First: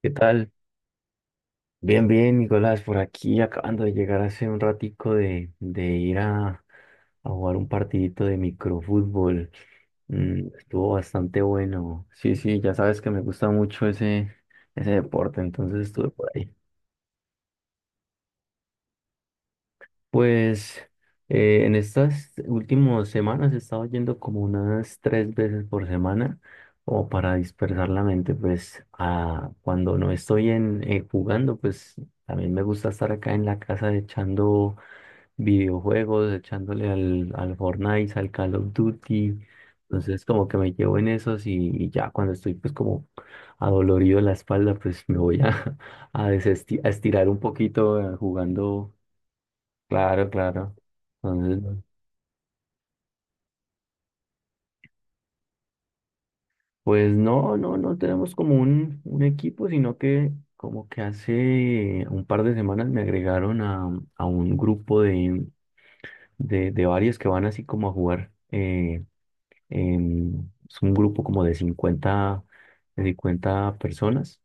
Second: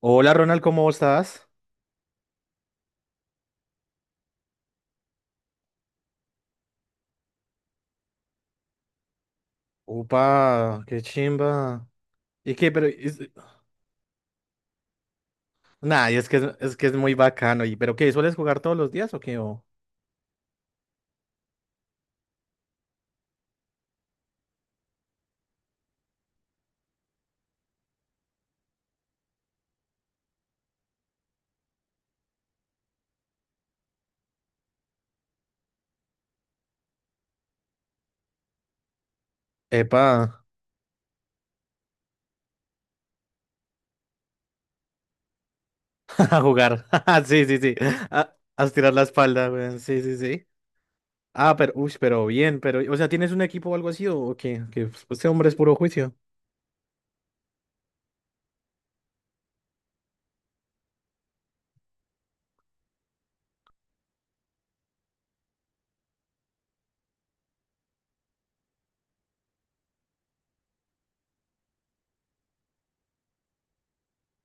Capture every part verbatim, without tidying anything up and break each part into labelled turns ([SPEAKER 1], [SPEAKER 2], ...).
[SPEAKER 1] ¿Qué
[SPEAKER 2] Hola
[SPEAKER 1] tal?
[SPEAKER 2] Ronald, ¿cómo estás?
[SPEAKER 1] Bien, bien, Nicolás, por aquí acabando de llegar hace un ratico de, de ir a, a jugar un partidito de microfútbol. Mm,
[SPEAKER 2] Upa,
[SPEAKER 1] estuvo
[SPEAKER 2] qué
[SPEAKER 1] bastante
[SPEAKER 2] chimba.
[SPEAKER 1] bueno. Sí,
[SPEAKER 2] ¿Y
[SPEAKER 1] sí,
[SPEAKER 2] qué?
[SPEAKER 1] ya
[SPEAKER 2] Pero
[SPEAKER 1] sabes que
[SPEAKER 2] es-
[SPEAKER 1] me gusta mucho ese, ese deporte, entonces estuve
[SPEAKER 2] nah, y es
[SPEAKER 1] por
[SPEAKER 2] que es,
[SPEAKER 1] ahí.
[SPEAKER 2] es que es muy bacano. ¿Y pero qué? ¿Sueles jugar todos los días o qué? O-
[SPEAKER 1] Pues eh, en estas últimas semanas he estado yendo como unas tres veces por semana, o para dispersar la mente, pues a, cuando no estoy en, eh, jugando, pues también me gusta estar acá en la casa echando videojuegos, echándole al, al Fortnite, al Call of Duty.
[SPEAKER 2] Epa,
[SPEAKER 1] Entonces como que me llevo en esos y, y ya cuando estoy pues como adolorido de la espalda, pues me voy a, a
[SPEAKER 2] a
[SPEAKER 1] desesti-
[SPEAKER 2] jugar.
[SPEAKER 1] a estirar un
[SPEAKER 2] Sí, sí, sí.
[SPEAKER 1] poquito eh,
[SPEAKER 2] A, a estirar
[SPEAKER 1] jugando.
[SPEAKER 2] la espalda, weón. Sí, sí,
[SPEAKER 1] Claro,
[SPEAKER 2] sí.
[SPEAKER 1] claro.
[SPEAKER 2] Ah, pero,
[SPEAKER 1] Entonces,
[SPEAKER 2] uy, pero bien, pero, o sea, ¿tienes un equipo o algo así o qué? Que pues, este hombre es puro juicio.
[SPEAKER 1] pues no, no, no tenemos como un, un equipo, sino que como que hace un par de semanas me agregaron a, a un grupo de, de, de varios que van así como a jugar. eh, en- es un grupo como de cincuenta de cincuenta personas.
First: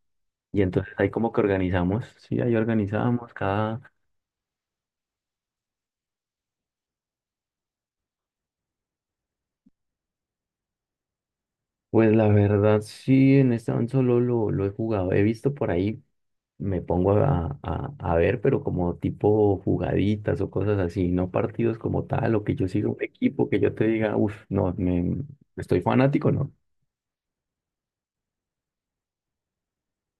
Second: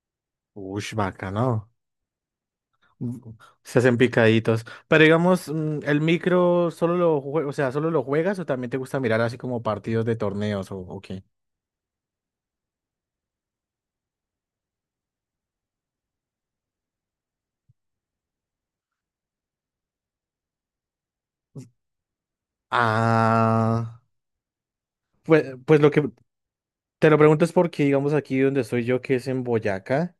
[SPEAKER 1] Y
[SPEAKER 2] Uy,
[SPEAKER 1] entonces ahí como que
[SPEAKER 2] bacano.
[SPEAKER 1] organizamos, sí, ahí
[SPEAKER 2] Mm,
[SPEAKER 1] organizamos
[SPEAKER 2] Se
[SPEAKER 1] cada...
[SPEAKER 2] hacen picaditos. Pero digamos, mm, el micro solo lo jue- o sea, solo lo juegas, o también te gusta mirar así como partidos de torneos, o ¿o qué?
[SPEAKER 1] Pues la verdad, sí, en este momento solo lo, lo he jugado. He visto por ahí me pongo a, a- a ver, pero como tipo jugaditas o cosas así, no partidos como tal, o que yo siga un equipo que yo te
[SPEAKER 2] Ah,
[SPEAKER 1] diga, uff, no, me,
[SPEAKER 2] pues,
[SPEAKER 1] estoy
[SPEAKER 2] pues lo que
[SPEAKER 1] fanático, no.
[SPEAKER 2] te lo pregunto es porque, digamos, aquí donde estoy yo, que es en Boyacá,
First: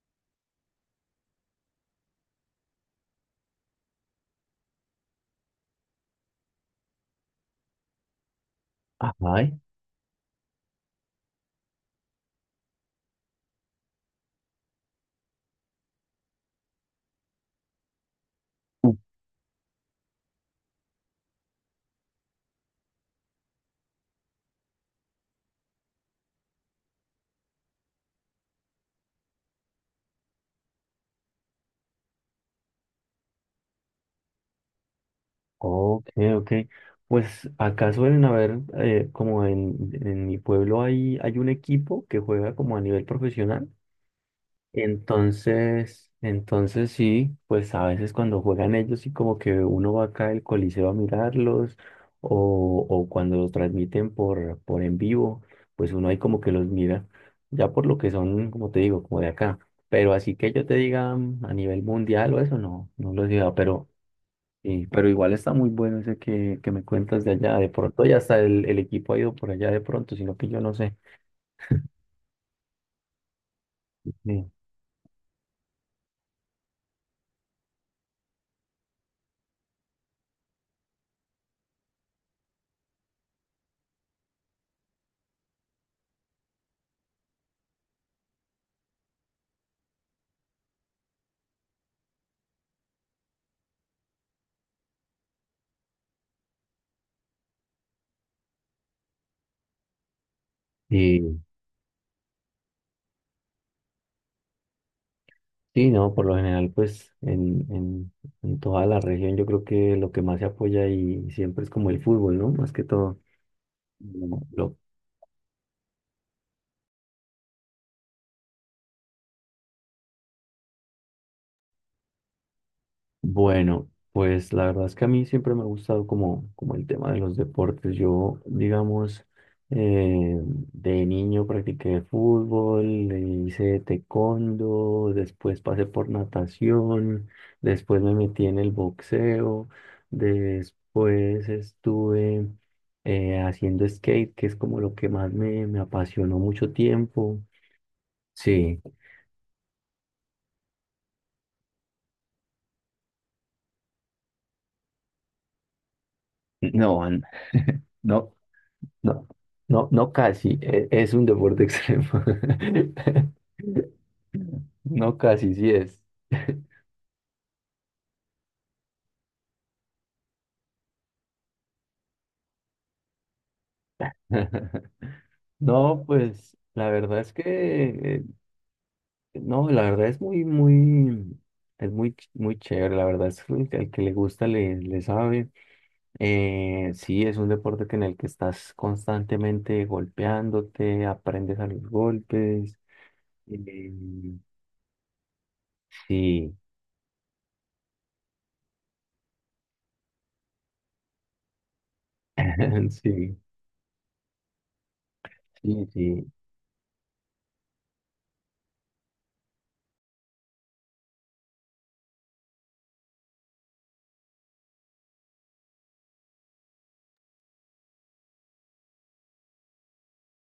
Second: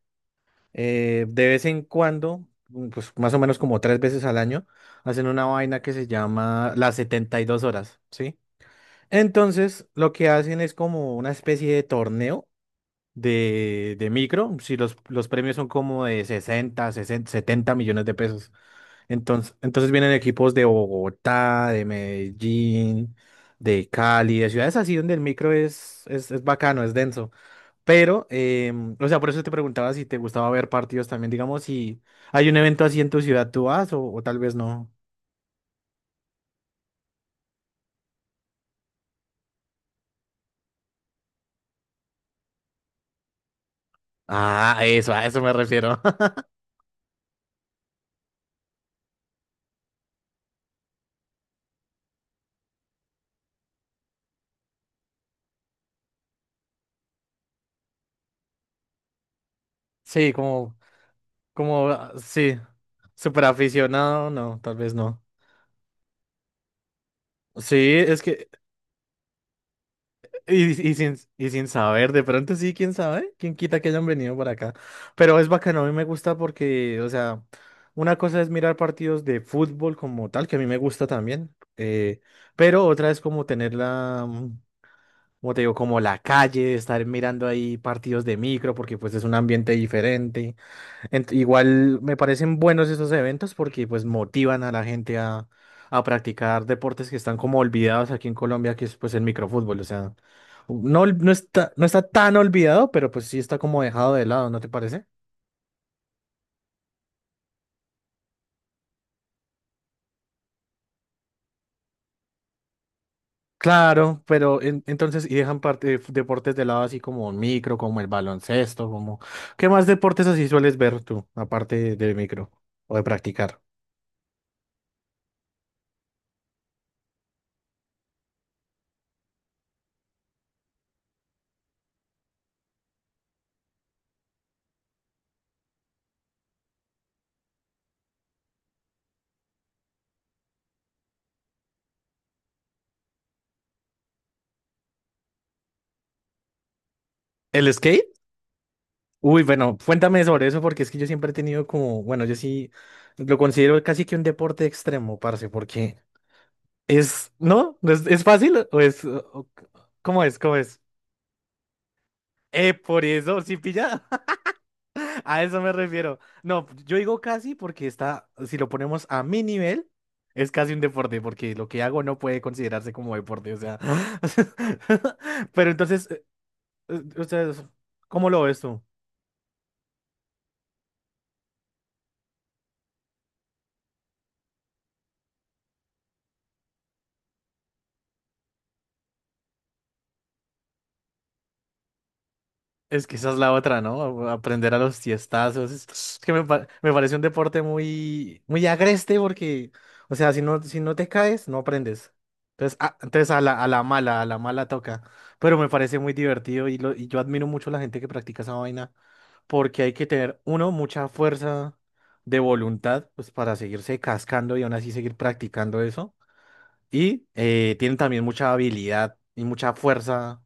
[SPEAKER 2] eh, de vez en cuando, mm, pues más o menos como tres veces al año, hacen una vaina que se llama las setenta y dos horas, ¿sí?
[SPEAKER 1] Ajá.
[SPEAKER 2] Entonces, lo que hacen es como una especie de torneo de, de micro, si los, los premios son como de sesenta 60, setenta millones de pesos. Entonces, entonces vienen equipos de Bogotá, de Medellín, de Cali, de ciudades así donde el micro es, es, es bacano, es denso. Pero, em, o sea, por eso te preguntaba si te gustaba ver partidos también. Digamos, si hay un evento así en tu ciudad, ¿tú vas o, o tal vez no?
[SPEAKER 1] Ok, ok. Pues acá suelen haber, eh, como en, en mi pueblo hay, hay un equipo que juega como a nivel profesional.
[SPEAKER 2] Ah, eso, a eso me refiero.
[SPEAKER 1] Entonces, entonces sí, pues a veces cuando juegan ellos sí como que uno va acá al coliseo a mirarlos o, o cuando los transmiten por, por en vivo, pues uno ahí como que los mira, ya por lo que son, como te digo, como de acá. Pero
[SPEAKER 2] Sí,
[SPEAKER 1] así que yo te
[SPEAKER 2] como,
[SPEAKER 1] diga mm, a nivel
[SPEAKER 2] como, ah,
[SPEAKER 1] mundial o eso,
[SPEAKER 2] sí,
[SPEAKER 1] no, no lo
[SPEAKER 2] súper
[SPEAKER 1] digo, pero
[SPEAKER 2] aficionado, no, tal
[SPEAKER 1] sí,
[SPEAKER 2] vez
[SPEAKER 1] pero
[SPEAKER 2] no.
[SPEAKER 1] igual está muy bueno ese que, que me cuentas de allá, de
[SPEAKER 2] Sí,
[SPEAKER 1] pronto ya
[SPEAKER 2] es
[SPEAKER 1] hasta
[SPEAKER 2] que
[SPEAKER 1] el, el equipo ha ido por allá de pronto, sino que yo no
[SPEAKER 2] Y, y
[SPEAKER 1] sé.
[SPEAKER 2] sin, y sin saber, de pronto sí, quién sabe, quién quita que hayan venido para acá. Pero es bacano, a mí me gusta porque, o sea, una cosa es mirar partidos de fútbol como tal, que a mí me gusta también, eh, pero otra es como tener la, mm, como te digo, como la calle, estar mirando ahí partidos de micro, porque pues es un ambiente diferente. Ent- igual me parecen buenos esos eventos porque pues motivan a la gente a, a practicar deportes que están como olvidados aquí en Colombia, que es pues el microfútbol. O sea, no, ol- no
[SPEAKER 1] Sí.
[SPEAKER 2] está, no está tan olvidado, pero pues sí está como dejado de lado, ¿no te parece?
[SPEAKER 1] Sí, no, por lo general, pues en, en, en toda la región yo creo que lo que más se apoya y siempre es como el fútbol, ¿no? Más que todo.
[SPEAKER 2] Claro,
[SPEAKER 1] Lo,
[SPEAKER 2] pero
[SPEAKER 1] lo
[SPEAKER 2] en- entonces, y dejan parte de f- deportes de lado así como el micro, como el baloncesto, como... ¿Qué más deportes así sueles ver tú, aparte de micro o de practicar?
[SPEAKER 1] Bueno, pues la verdad es que a mí siempre me ha gustado como, como el tema de los deportes. Yo, digamos, eh, de niño practiqué fútbol, le hice taekwondo, después pasé por natación, después me metí en el boxeo, después estuve eh, haciendo skate, que es como lo que más me, me apasionó mucho tiempo.
[SPEAKER 2] ¿El skate?
[SPEAKER 1] Sí.
[SPEAKER 2] Uy, bueno, cuéntame sobre eso porque es que yo siempre he tenido como, bueno, yo sí lo considero casi que un deporte extremo, parce, porque
[SPEAKER 1] No, an-
[SPEAKER 2] es, ¿no? ¿No? ¿Es, es
[SPEAKER 1] no.
[SPEAKER 2] fácil o es,
[SPEAKER 1] No,
[SPEAKER 2] o-
[SPEAKER 1] no, no
[SPEAKER 2] cómo es, cómo
[SPEAKER 1] casi,
[SPEAKER 2] es?
[SPEAKER 1] e- es un deporte extremo.
[SPEAKER 2] Eh, por eso, sí pilla,
[SPEAKER 1] No
[SPEAKER 2] a
[SPEAKER 1] casi,
[SPEAKER 2] eso
[SPEAKER 1] sí
[SPEAKER 2] me
[SPEAKER 1] es.
[SPEAKER 2] refiero. No, yo digo casi porque está, si lo ponemos a mi nivel, es casi un deporte, porque lo que hago no puede considerarse como deporte, o sea. Pero
[SPEAKER 1] No,
[SPEAKER 2] entonces, eh,
[SPEAKER 1] pues la
[SPEAKER 2] eh,
[SPEAKER 1] verdad
[SPEAKER 2] o
[SPEAKER 1] es que,
[SPEAKER 2] sea,
[SPEAKER 1] eh,
[SPEAKER 2] ¿cómo lo ves tú?
[SPEAKER 1] no, la verdad es muy, muy, es muy, ch- muy chévere, la verdad es que el, que el que le gusta le, le sabe. Eh, sí, es un deporte que en el que estás constantemente golpeándote, aprendes a los golpes.
[SPEAKER 2] Es que esa es la otra,
[SPEAKER 1] eh,
[SPEAKER 2] ¿no? A- Aprender a los tiestazos. Es, es que me,
[SPEAKER 1] sí,
[SPEAKER 2] pa- me parece un deporte muy, muy agreste porque, o sea, si no, si no te caes, no aprendes. Entonces, a, entonces
[SPEAKER 1] sí,
[SPEAKER 2] a la, a la mala, a la mala toca. Pero me
[SPEAKER 1] sí,
[SPEAKER 2] parece muy
[SPEAKER 1] sí.
[SPEAKER 2] divertido y, lo, y yo admiro mucho a la gente que practica esa vaina porque hay que tener, uno, mucha fuerza de voluntad pues, para seguirse cascando y aún así seguir practicando eso. Y eh, tienen también mucha habilidad y mucha fuerza,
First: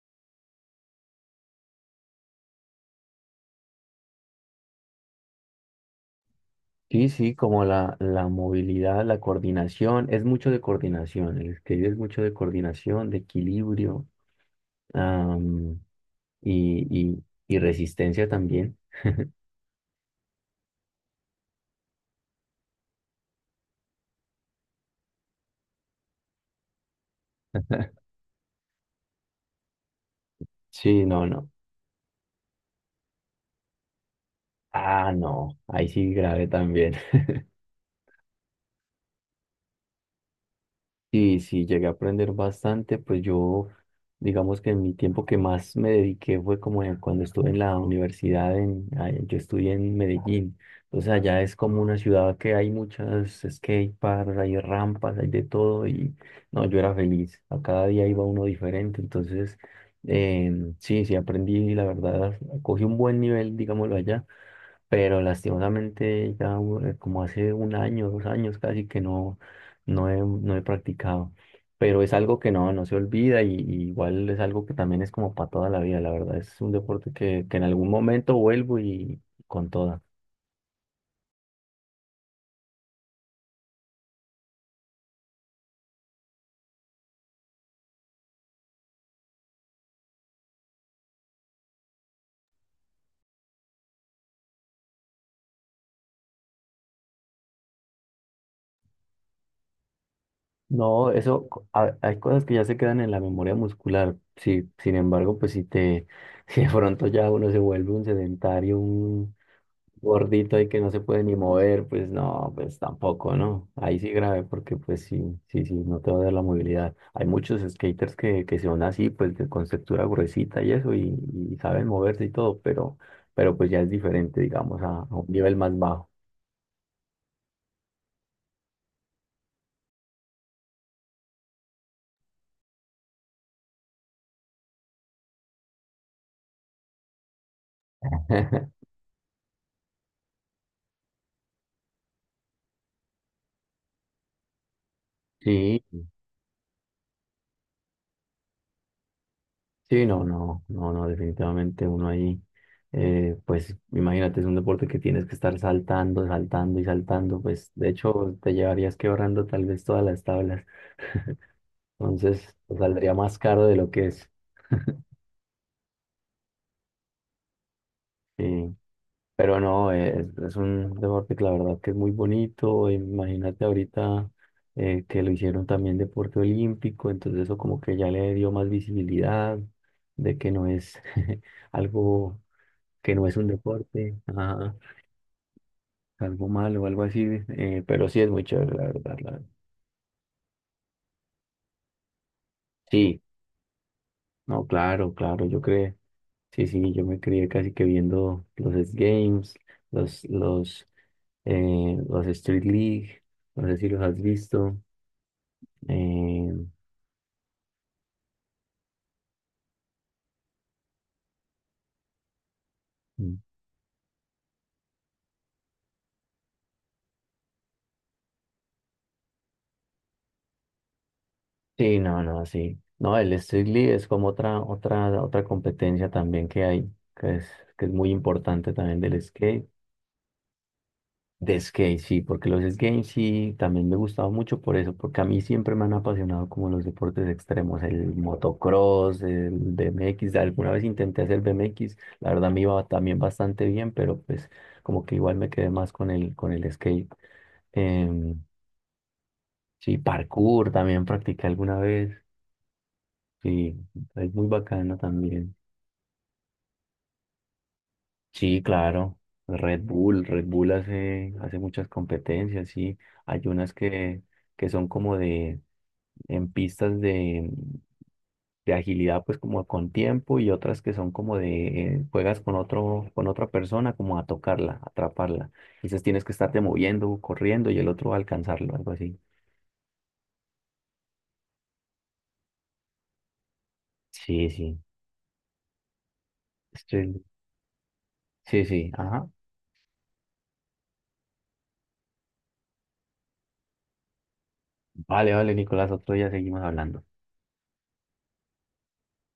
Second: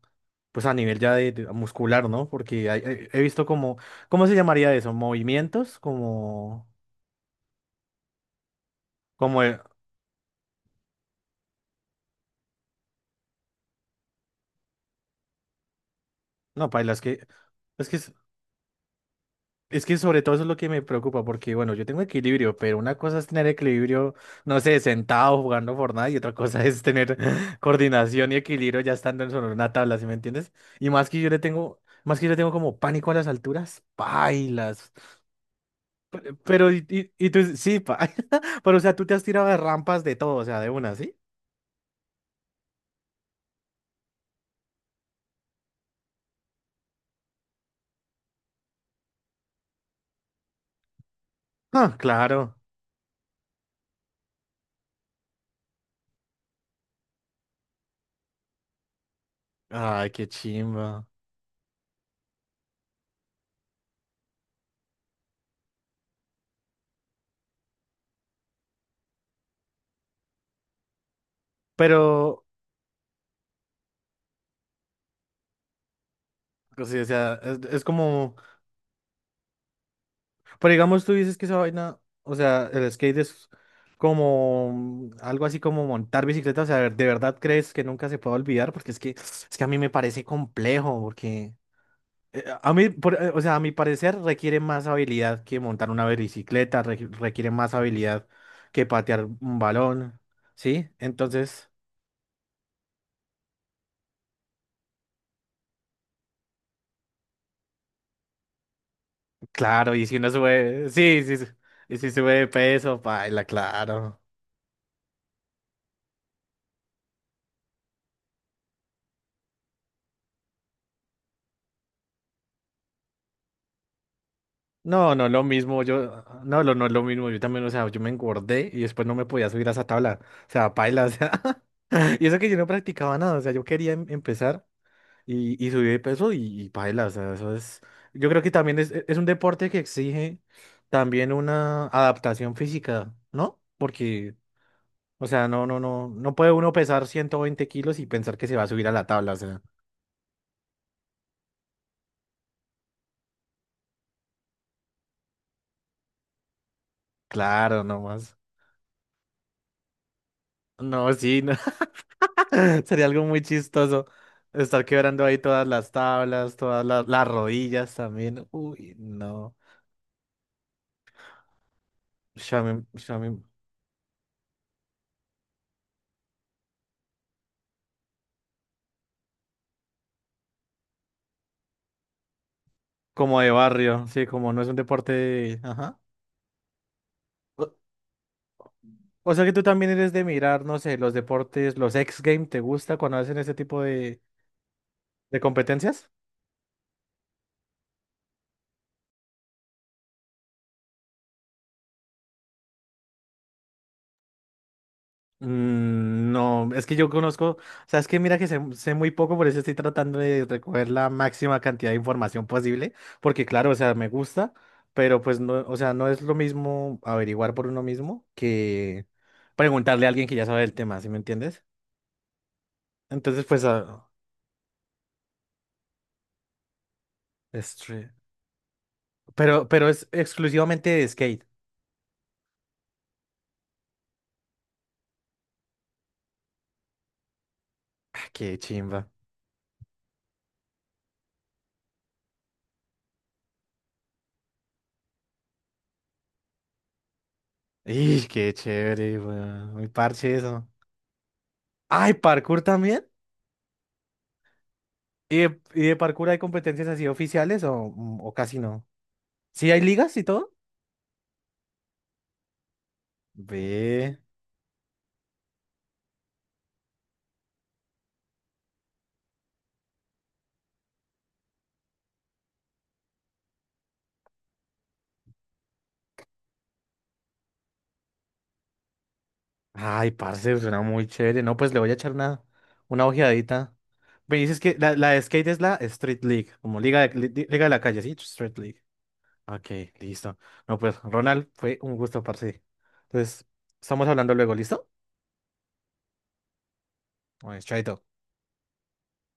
[SPEAKER 2] pues a nivel ya de, de muscular, ¿no? Porque hay- he, he visto como, ¿cómo se llamaría eso? Movimientos, como,
[SPEAKER 1] Sí, sí, como la, la movilidad, la
[SPEAKER 2] como, eh,
[SPEAKER 1] coordinación, es mucho de coordinación, el escribir es mucho de coordinación, de equilibrio am,
[SPEAKER 2] no,
[SPEAKER 1] y,
[SPEAKER 2] paila, es
[SPEAKER 1] y,
[SPEAKER 2] que,
[SPEAKER 1] y
[SPEAKER 2] es que, es
[SPEAKER 1] resistencia también.
[SPEAKER 2] es que sobre todo eso es lo que me preocupa, porque bueno, yo tengo equilibrio, pero una cosa es tener equilibrio, no sé, sentado jugando Fortnite, y otra cosa es tener coordinación y equilibrio ya estando en sobre una tabla, ¿sí me entiendes? Y
[SPEAKER 1] Sí,
[SPEAKER 2] más que
[SPEAKER 1] no,
[SPEAKER 2] yo le
[SPEAKER 1] no.
[SPEAKER 2] tengo, más que yo le tengo como pánico a las alturas, pailas.
[SPEAKER 1] Ah, no, ahí sí grave
[SPEAKER 2] Pero, y,
[SPEAKER 1] también.
[SPEAKER 2] y, y tú, sí, pa. Pero, o sea, tú te has tirado de rampas de todo, o sea, de una, ¿sí?
[SPEAKER 1] Sí, sí, llegué a aprender bastante, pues yo, digamos que en mi tiempo que más me dediqué fue como en- cuando estuve en la universidad, en, ah, yo estudié en Medellín, entonces allá es como una
[SPEAKER 2] Ah,
[SPEAKER 1] ciudad que
[SPEAKER 2] claro.
[SPEAKER 1] hay muchas skate parks, hay rampas, hay de todo y no, yo era feliz, a cada día iba uno diferente, entonces
[SPEAKER 2] Ay, qué
[SPEAKER 1] em, sí,
[SPEAKER 2] chimba.
[SPEAKER 1] sí aprendí, la verdad, cogí un buen nivel, digámoslo allá, pero lastimosamente ya eh, como hace un año, dos años casi que no, no he, no he practicado. Pero es algo
[SPEAKER 2] Pero,
[SPEAKER 1] que no, no se olvida y, y igual es algo que también es como para toda la vida, la verdad. Es un
[SPEAKER 2] pues sí, o
[SPEAKER 1] deporte
[SPEAKER 2] sea,
[SPEAKER 1] que, que
[SPEAKER 2] es,
[SPEAKER 1] en
[SPEAKER 2] es
[SPEAKER 1] algún momento
[SPEAKER 2] como,
[SPEAKER 1] vuelvo y con toda.
[SPEAKER 2] pero digamos, tú dices que esa vaina, o sea, el skate es como mm, algo así como montar bicicleta, o sea, ¿de verdad crees que nunca se puede olvidar? Porque es que, es que a mí me parece complejo, porque, Eh, a mí, por- eh, o sea, a mi parecer requiere más habilidad que montar una bicicleta, re- requiere más habilidad que patear un balón, ¿sí?
[SPEAKER 1] No, eso, co-
[SPEAKER 2] Entonces,
[SPEAKER 1] ha- hay cosas que ya se quedan en la memoria muscular. Sí, sin embargo, pues si te, si de pronto ya uno se vuelve un sedentario,
[SPEAKER 2] claro, y si uno
[SPEAKER 1] gordito y que no
[SPEAKER 2] sube,
[SPEAKER 1] se puede
[SPEAKER 2] sí,
[SPEAKER 1] ni
[SPEAKER 2] sí, sí,
[SPEAKER 1] mover,
[SPEAKER 2] y
[SPEAKER 1] pues
[SPEAKER 2] si sube de
[SPEAKER 1] no, pues
[SPEAKER 2] peso,
[SPEAKER 1] tampoco,
[SPEAKER 2] paila,
[SPEAKER 1] ¿no? Ahí sí
[SPEAKER 2] claro.
[SPEAKER 1] grave, porque pues sí, sí, sí, no te va a dar la movilidad. Hay muchos skaters que, que son así, pues de conceptura gruesita y eso, y, y saben moverse y todo, pero, pero pues ya es diferente, digamos, a, a
[SPEAKER 2] No,
[SPEAKER 1] un
[SPEAKER 2] no es lo
[SPEAKER 1] nivel más
[SPEAKER 2] mismo,
[SPEAKER 1] bajo.
[SPEAKER 2] yo, no, lo- no es lo mismo, yo también, o sea, yo me engordé y después no me podía subir a esa tabla, o sea, paila, o sea, y eso que yo no practicaba nada, o sea, yo quería em- empezar. y, y subí de peso y, y paila, o sea, eso es, yo creo que también es, e, es un deporte que exige también una adaptación física, ¿no? Porque, o sea, no, no,
[SPEAKER 1] Sí,
[SPEAKER 2] no, no puede uno pesar ciento veinte kilos y pensar que se va a subir a la tabla, o sea,
[SPEAKER 1] sí, no, no, no, no, definitivamente uno ahí, eh, pues imagínate, es un deporte que tienes que estar saltando, saltando y saltando, pues
[SPEAKER 2] claro,
[SPEAKER 1] de hecho
[SPEAKER 2] nomás,
[SPEAKER 1] te llevarías quebrando tal vez todas las tablas.
[SPEAKER 2] no, sí, no.
[SPEAKER 1] Entonces, pues,
[SPEAKER 2] Sería
[SPEAKER 1] saldría
[SPEAKER 2] algo
[SPEAKER 1] más
[SPEAKER 2] muy
[SPEAKER 1] caro de lo que
[SPEAKER 2] chistoso
[SPEAKER 1] es.
[SPEAKER 2] estar quebrando ahí todas las tablas, todas las, las rodillas también,
[SPEAKER 1] Sí.
[SPEAKER 2] uy, no,
[SPEAKER 1] Pero no, eh, es, es un deporte que la verdad que es muy
[SPEAKER 2] ush, a mí-
[SPEAKER 1] bonito.
[SPEAKER 2] ush, a mí-
[SPEAKER 1] Imagínate ahorita eh, que lo hicieron también deporte olímpico, entonces eso como que ya le dio más visibilidad de que no es algo, que no es
[SPEAKER 2] como
[SPEAKER 1] un
[SPEAKER 2] de barrio,
[SPEAKER 1] deporte,
[SPEAKER 2] sí, como no es
[SPEAKER 1] ajá,
[SPEAKER 2] un deporte, ajá.
[SPEAKER 1] algo malo o algo así. Eh, pero sí es muy chévere, la verdad. La
[SPEAKER 2] O
[SPEAKER 1] verdad.
[SPEAKER 2] sea que tú también eres de mirar, no sé, los deportes, los X Games, ¿te gusta cuando
[SPEAKER 1] Sí.
[SPEAKER 2] hacen ese tipo de,
[SPEAKER 1] No, claro,
[SPEAKER 2] de
[SPEAKER 1] claro, yo creo.
[SPEAKER 2] competencias?
[SPEAKER 1] Sí, sí, yo me crié casi que viendo los X Games, los, los, eh, los Street League, no sé si los has visto.
[SPEAKER 2] Mm,
[SPEAKER 1] eh,
[SPEAKER 2] no, es que yo conozco, o sea, es que mira que sé, sé muy poco, por eso estoy tratando de recoger la máxima cantidad de información posible, porque claro, o sea, me gusta, pero pues no, o sea, no es lo mismo averiguar por uno mismo que preguntarle a alguien que ya sabe del tema, ¿sí me entiendes?
[SPEAKER 1] sí, no, no, sí. No, el
[SPEAKER 2] Entonces, pues,
[SPEAKER 1] Street League es
[SPEAKER 2] ah,
[SPEAKER 1] como otra, otra, otra competencia también que hay, que es, que es muy
[SPEAKER 2] este,
[SPEAKER 1] importante también del skate.
[SPEAKER 2] pero, pero es exclusivamente de skate.
[SPEAKER 1] De skate, sí, porque los skates sí también me gustaba mucho por eso, porque a mí siempre me han apasionado como los deportes extremos, el
[SPEAKER 2] Ah, qué chimba.
[SPEAKER 1] motocross, el B M X, alguna vez intenté hacer B M X, la verdad me iba también bastante bien, pero pues como que igual me quedé más con el, con el skate.
[SPEAKER 2] ¡Y
[SPEAKER 1] Em,
[SPEAKER 2] qué chévere, weón! Muy
[SPEAKER 1] sí,
[SPEAKER 2] parche eso.
[SPEAKER 1] parkour también practiqué alguna
[SPEAKER 2] ¡Ay,
[SPEAKER 1] vez,
[SPEAKER 2] parkour también!
[SPEAKER 1] sí, es muy bacano
[SPEAKER 2] ¿Y
[SPEAKER 1] también.
[SPEAKER 2] de, y de parkour hay competencias así oficiales o, mm, o casi
[SPEAKER 1] Sí,
[SPEAKER 2] no?
[SPEAKER 1] claro,
[SPEAKER 2] ¿Sí hay
[SPEAKER 1] Red
[SPEAKER 2] ligas
[SPEAKER 1] Bull,
[SPEAKER 2] y
[SPEAKER 1] Red
[SPEAKER 2] todo?
[SPEAKER 1] Bull hace, hace muchas competencias, sí, hay unas
[SPEAKER 2] Ve.
[SPEAKER 1] que, que son como de en pistas de, de agilidad, pues como con tiempo y otras que son como de eh, juegas con otro, con otra persona como a tocarla, atraparla. Entonces tienes que estarte moviendo, corriendo y el otro va a alcanzarlo, algo así.
[SPEAKER 2] Ay, parce, suena muy chévere. No, pues le voy a echar una, una ojeadita. Me
[SPEAKER 1] Sí,
[SPEAKER 2] dices que
[SPEAKER 1] sí.
[SPEAKER 2] la, la de skate es la Street League, como liga de,
[SPEAKER 1] Estoy-
[SPEAKER 2] li- liga de la calle, ¿sí? Street
[SPEAKER 1] Sí,
[SPEAKER 2] League.
[SPEAKER 1] sí. Ajá.
[SPEAKER 2] Ok, listo. No, pues, Ronald, fue un gusto, parce. Entonces, estamos hablando luego, ¿listo?
[SPEAKER 1] Vale, vale, Nicolás, otro día seguimos hablando.
[SPEAKER 2] Bueno, chaito.